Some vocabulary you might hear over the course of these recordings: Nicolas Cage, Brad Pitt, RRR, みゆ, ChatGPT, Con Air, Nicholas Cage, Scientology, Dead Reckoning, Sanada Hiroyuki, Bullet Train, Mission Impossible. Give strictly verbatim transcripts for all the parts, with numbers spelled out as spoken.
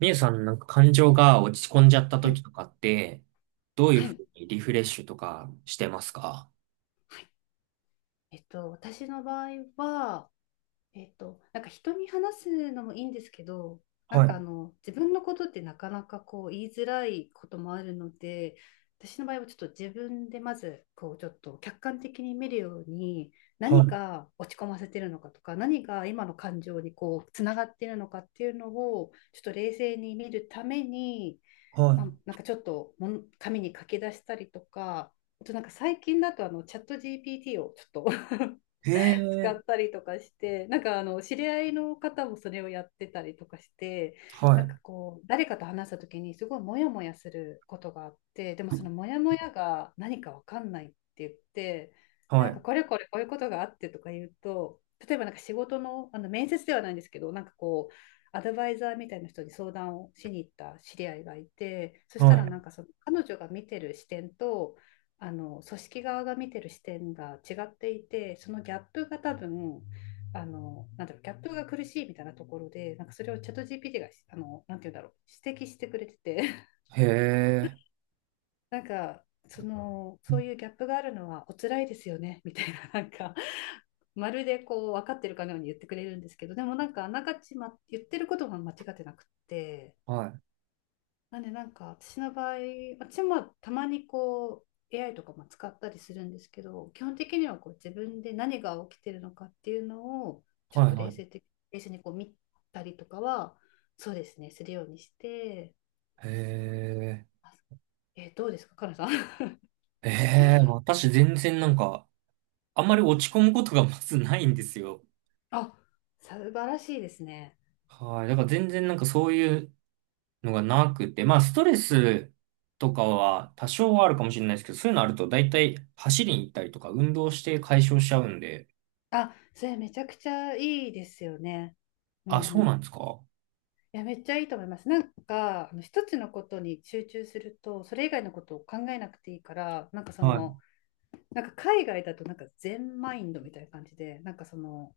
みゆさん、なんか感情が落ち込んじゃったは時い、とかって、どういうはふい、うにリフレッシュとかしてますか？はい。えっと、私の場合は、えっと、なんか人に話すのもいいんですけど、なはんかあい、の、自分のことってなかなかこう言いづらいこともあるので、私の場合はちょっと自分でまずこうちょっと客観的に見るように、は何い、が落ち込ませてるのかとか何が今の感情にこうつながってるのかっていうのをちょっと冷静に見るために、まあ、はなんかちょっともん紙に書き出したりとか、あとなんか最近だとあのチャット ジーピーティー をちょっといへ使え、ったりとかして、なんかあの知り合いの方もそれをやってたりとかして、はなんかい、こう誰かと話した時にすごいモヤモヤすることがあって、でもそのモヤモヤが何かわかんないって言って、ではなんかい、これこれこういうことがあってとか言うと、例えばなんか仕事の、あの面接ではないんですけど、なんかこうアドバイザーみたいな人に相談をしに行った知り合いがいて、そしたはい、らなんかその彼女が見てる視点と、あの組織側が見てる視点が違っていて、そのギャップが多分、あのなんだろうギャップが苦しいみたいなところで、なんかそれをチャット ジーピーティー があのなんて言うんだろう指摘してくれてて、 へえ、なんかそのそういうギャップがあるのはお辛いですよねみたいななんかまるでこう分かってるかのように言ってくれるんですけど、でもなんかあながち、ま、言ってることが間違ってなくって、はい、なんでなんか私の場合、私もたまにこう エーアイ とかも使ったりするんですけど、基本的にはこう自分で何が起きてるのかっていうのをちょっはい、とは冷い。静的、冷静にこう見たりとかは、そうですね、するようにして、へえ、あえーどうですか、かなさん。ええ、私全然なんか、あんまり落ち込むことがまずないんですよ。あ、素晴らしいですね。はい。だから全然なんかそういうのがなくて、まあ、ストレスとかは多少はあるかもしれないですけど、そういうのあると大体走りに行ったりとか運動して解消しちゃうんで、あ、それめちゃくちゃいいですよね。うんうあ、そうん。ないんですか？や、めっちゃいいと思います。なんか、あの一つのことに集中すると、それ以外のことを考えなくていいから、なんかそはい。の、なんか海外だとなんか全マインドみたいな感じで、なんかその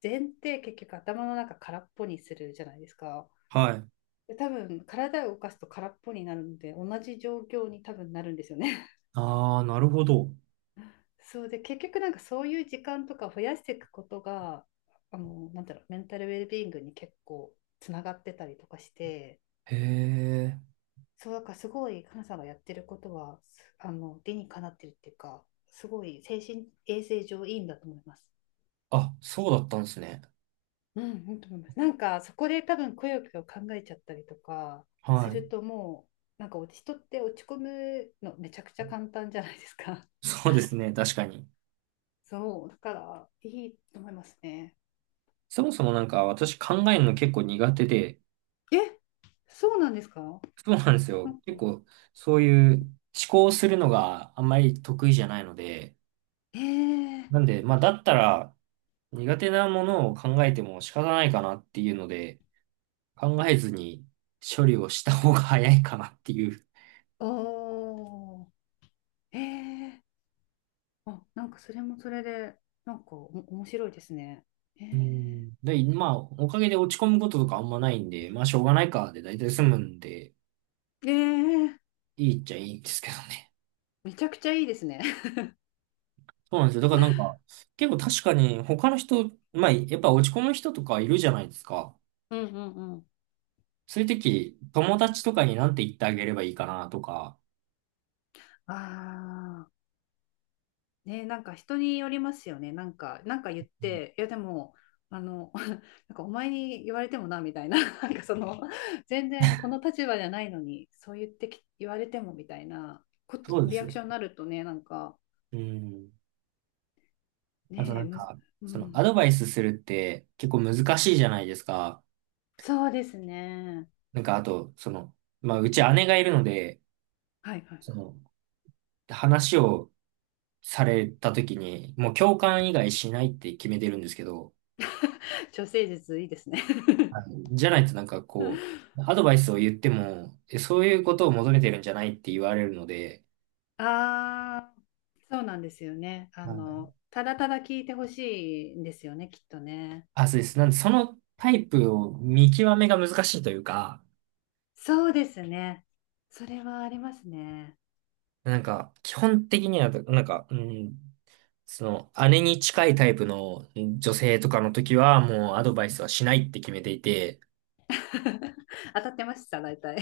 禅って結局頭の中空っぽにするじゃないですか。はい。で多分体を動かすと空っぽになるので同じ状況に多分なるんですよね。ああ、なるほど。そうで結局なんかそういう時間とか増やしていくことが、あのなんだろうメンタルウェルビーイングに結構つながってたりとかして、へえ。そうだからすごいかさんがやってることは、あの理にかなってるっていうか、すごい精神衛生上いいんだと思います。あ、そうだったんですね。うん、いいと思います。なんかそこで多分くよくよ考えちゃったりとかすはるい。ともうなんか人って落ち込むのめちゃくちゃ簡単じゃないですか。そうですね。確かに。そう、だからいいと思いますね。そもそもなんか私考えるの結構苦手で、え、そうなんですか。そうなんですなよ。ん結か、構そういう思考するのがあんまり得意じゃないので、えー、なんで、まあだったら、苦手なものを考えても仕方ないかなっていうので、考えずに処理をした方が早いかなっていう。おー、えー、あ、なんかそれもそれでなんかお面白いですね。えうー、ん。で、まあ、おかげで落ち込むこととかあんまないんで、まあ、しょうがないかで大体済むんで、えー、いいっちゃいいんですけどね。めちゃくちゃいいですね。そうなんですよ。だからなんか、結構確かに他の人、まあ、やっぱ落ち込む人とかいるじゃないですか。うんうんうん。そういう時、友達とかになんて言ってあげればいいかなとか。ああ。ね、なんか人によりますよね。なんか、なんか言っうん、て、いやでも、あの、なんかお前に言われてもな、みたいな、なんかその、全然この立場じゃないのに、そう言ってき、言われてもみたいなこと、そうでリすアよ。クションになるとね、なんか、うん。あとねなえ、んむず、か、うそのアドん、バイスするって結構難しいじゃないですか。そうですね。なんかあと、その、まあうち姉がいるので、はいはい。その話をされた時にもう共感以外しないって決めてるんですけど、女性術いいですね。はい、じゃないとなんかこう、アドバイスを言っても、えそういうことを求めてるんじゃないって言われるので、ああ、そうなんですよね。あはい、の、ただただ聞いてほしいんですよね、きっとね。あ、そうです。なんでそのタイプを見極めが難しいというか、そうですね。それはありますね。なんか基本的には、なんか、うんその、姉に近いタイプの女性とかの時は、もうアドバイスはしないって決めていて、当たってました、大体。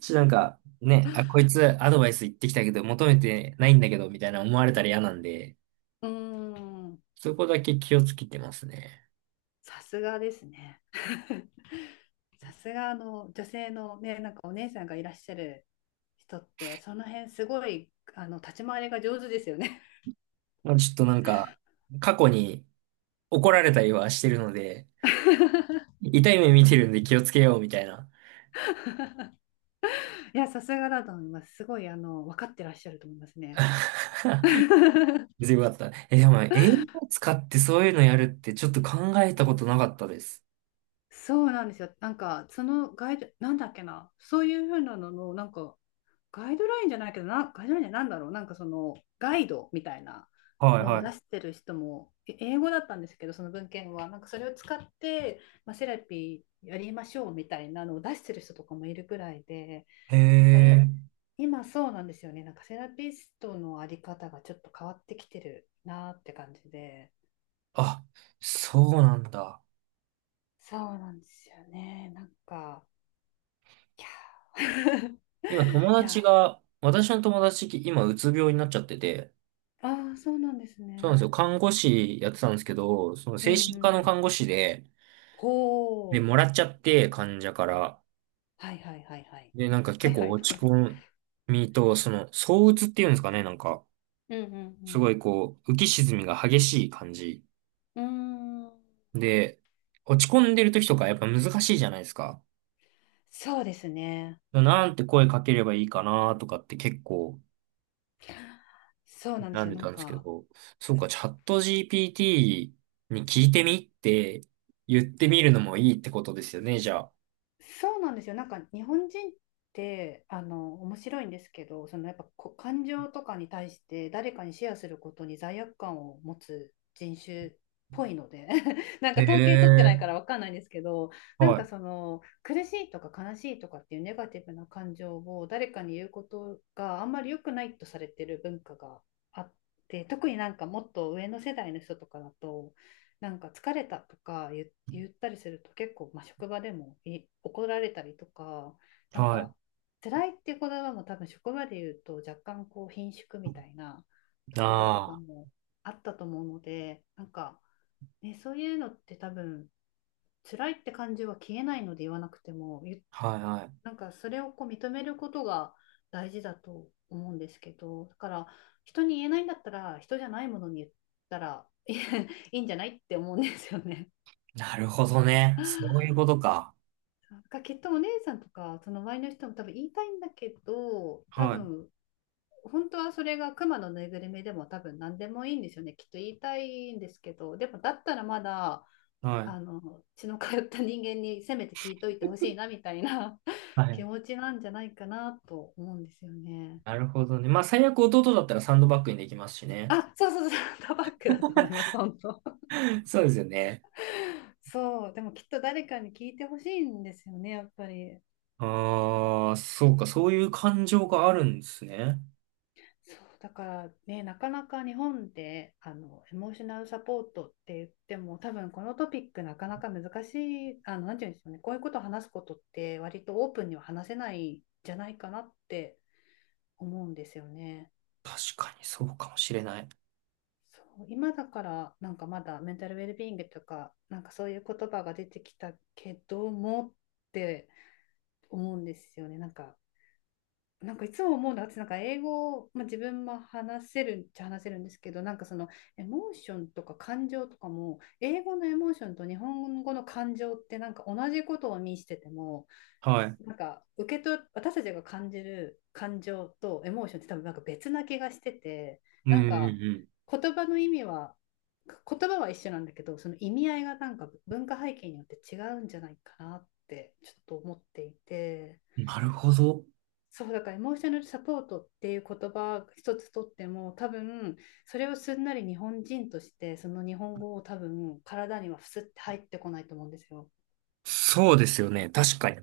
ちょ、っとなんか、ね、あ、こいつアドバイス言ってきたけど、求めてないんだけど、みたいな思われたら嫌なんで、うーん、そこだけ気をつけてますね。さすがですね。さすがあの女性のね、なんかお姉さんがいらっしゃる人って、その辺すごいあの立ち回りが上手ですよね。まあ、ちょっとなんか、過去に怒られたりはしてるので、痛い目見てるんで気をつけよう、みたいな。いや、さすがだと思います。すごいあの分かってらっしゃると思いますね。全部あった。え、でも、英語を使ってそういうのやるってちょっと考えたことなかったです。そうなんですよ。なんかそのガイド、なんだっけな、そういうふうなのの、なんかガイドラインじゃないけどな、ガイドラインじゃなんだろう、なんかそのガイドみたいなはいのをは出してる人も、英語だったんですけど、その文献は、なんかそれを使って、まあ、セラピーやりましょうみたいなのを出してる人とかもいるくらいで、い。へなんかいえ。今そうなんですよね、なんかセラピストのあり方がちょっと変わってきてるなって感じで、あ、そうなんだ。そうなんですよね、なんか、いや、今友い達やが、私の友達、今うつ病になっちゃってて、あーそうなんですそうなんですよ。ね。看護師やってたんですけど、そのうんう精神科んのうん。看護師で、ほで、もう。らっちゃって、患者から。はいはいはいはい。で、なんかは結い構はいとか。落ち込みと、その、躁鬱っていうんですかね、なんか、うんうすごんいこう、浮き沈みが激しい感じ。うん。うーん。で、落ち込んでる時とかやっぱ難しいじゃないですか。そうですね。なんて声かければいいかなとかって結構そうなんで悩すんよ。でなたんんですけか、ど、そうか、チャット ジーピーティー に聞いてみって言ってみるのもいいってことですよね、じゃあ。そうなんですよ。なんか日本人ってあの面白いんですけど、そのやっぱこ感情とかに対して誰かにシェアすることに罪悪感を持つ人種っぽいので、なんへか統計取ってないえ、からわかんないんですけど、なんはかい、その苦しいとか悲しいとかっていうネガティブな感情を誰かに言うことがあんまり良くないとされてる文化があって、特になんかもっと上の世代の人とかだと。なんか疲れたとか言言ったりすると結構、まあ、職場でも怒られたりとか、なんはい。か辛いっていう言葉も多分職場で言うと若干こう顰蹙みたいなところとかあもあったと思うので、なんか、ね、そういうのって多分辛いって感じは消えないので言わなくても、ゆあ、はい、はい。なんかそれをこう認めることが大事だと思うんですけど、だから人に言えないんだったら人じゃないものに言ったらいいいんじゃないって思うんですよね。なるほどね。なそういうことか。んかきっとお姉さんとかその周りの人も多分言いたいんだけど、多はい、分本当はそれがクマのぬいぐるみでも多分何でもいいんですよね、きっと言いたいんですけど、でもだったらまだはい、あの血の通った人間にせめて聞いといてほしいなみたいな、 は 気い。持ちなんじゃないかなと思うんですよね。なるほどね。まあ、最悪弟だったらサンドバッグにできますしね。あ、そうそうそう、タバックだと思います、本当。そうですよね。そう、でもきっと誰かに聞いてほしいんですよね、やっぱり。ああ、そうか、そういう感情があるんですね。そうだからね、なかなか日本であのエモーショナルサポートって言っても、多分このトピックなかなか難しい、あの、なんていうんでしょうね、こういうことを話すことって割とオープンには話せないんじゃないかなって思うんですよね。確かにそうかもしれない。そう、今だからなんかまだメンタルウェルビーイングとか、なんかそういう言葉が出てきたけどもって思うんですよね。なんかなんかいつも思うのは、私なんか英語、まあ、自分も話せるっちゃ話せるんですけど、なんかそのエモーションとか感情とかも、英語のエモーションと日本語の感情ってなんか同じことを意味してても、はい。なんか受け取、私たちが感じる感情とエモーションって多分なんか別な気がしてて、うんなうんかん言葉の意味は、言葉は一緒なんだけど、その意味合いがなんか文化背景によって違うんじゃないかなってちょっと思っていて。うん。なるほど。そうだからエモーショナルサポートっていう言葉一つとっても、多分それをすんなり日本人としてその日本語を多分体にはふすって入ってこないと思うんですよ。そうですよね。確かに。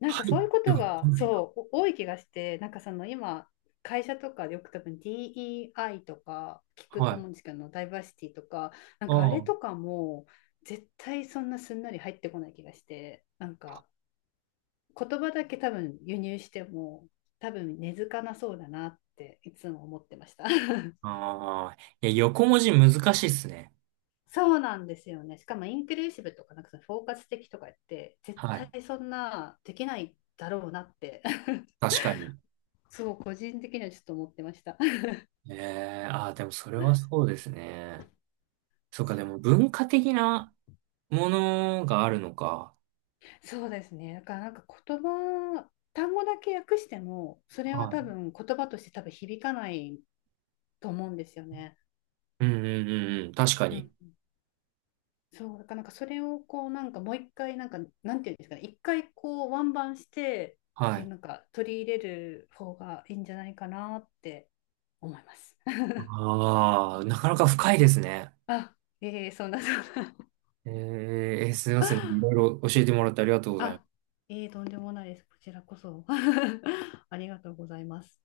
なんかそうはいういこでとは来がないな。そう多い気がして、なんかその今会社とかでよく多分 ディーイーアイ とか聞くはとい。思うんですけど、ダイバーシティとか、なんあかあれとあ。かも絶対そんなすんなり入ってこない気がして、なんか言葉だけ多分輸入しても多分根付かなそうだなっていつも思ってました。 ああ。いや、横文字難しいっすね。そうなんですよね。しかもインクルーシブとかなんかその包括的とか言って絶は対い。そんなできないだろうなって、 確かに。そう個人的にはちょっと思ってました。 ええ、ああ、でもそれはそうですね。そうか、でも 文化的なものがあるのか。そうですね。だからなんか言葉単語だけ訳してもそれはは多い。分言葉として多分響かないと思うんですよね。うんうんうんうん。確かうに。ん、そう、だからなんかそれをこうなんかもう一回なんかなんていうんですかね、一回こうワンバンしてはえい。なんか取り入れる方がいいんじゃないかなって思います。ああ、なかなか深いですね。あ、えー、そんなそんな。えーえー、すいません。いろい ろ教えてもらってありがとうございまあ、す。えー、とんでもないです。こちらこそ。ありがとうございます。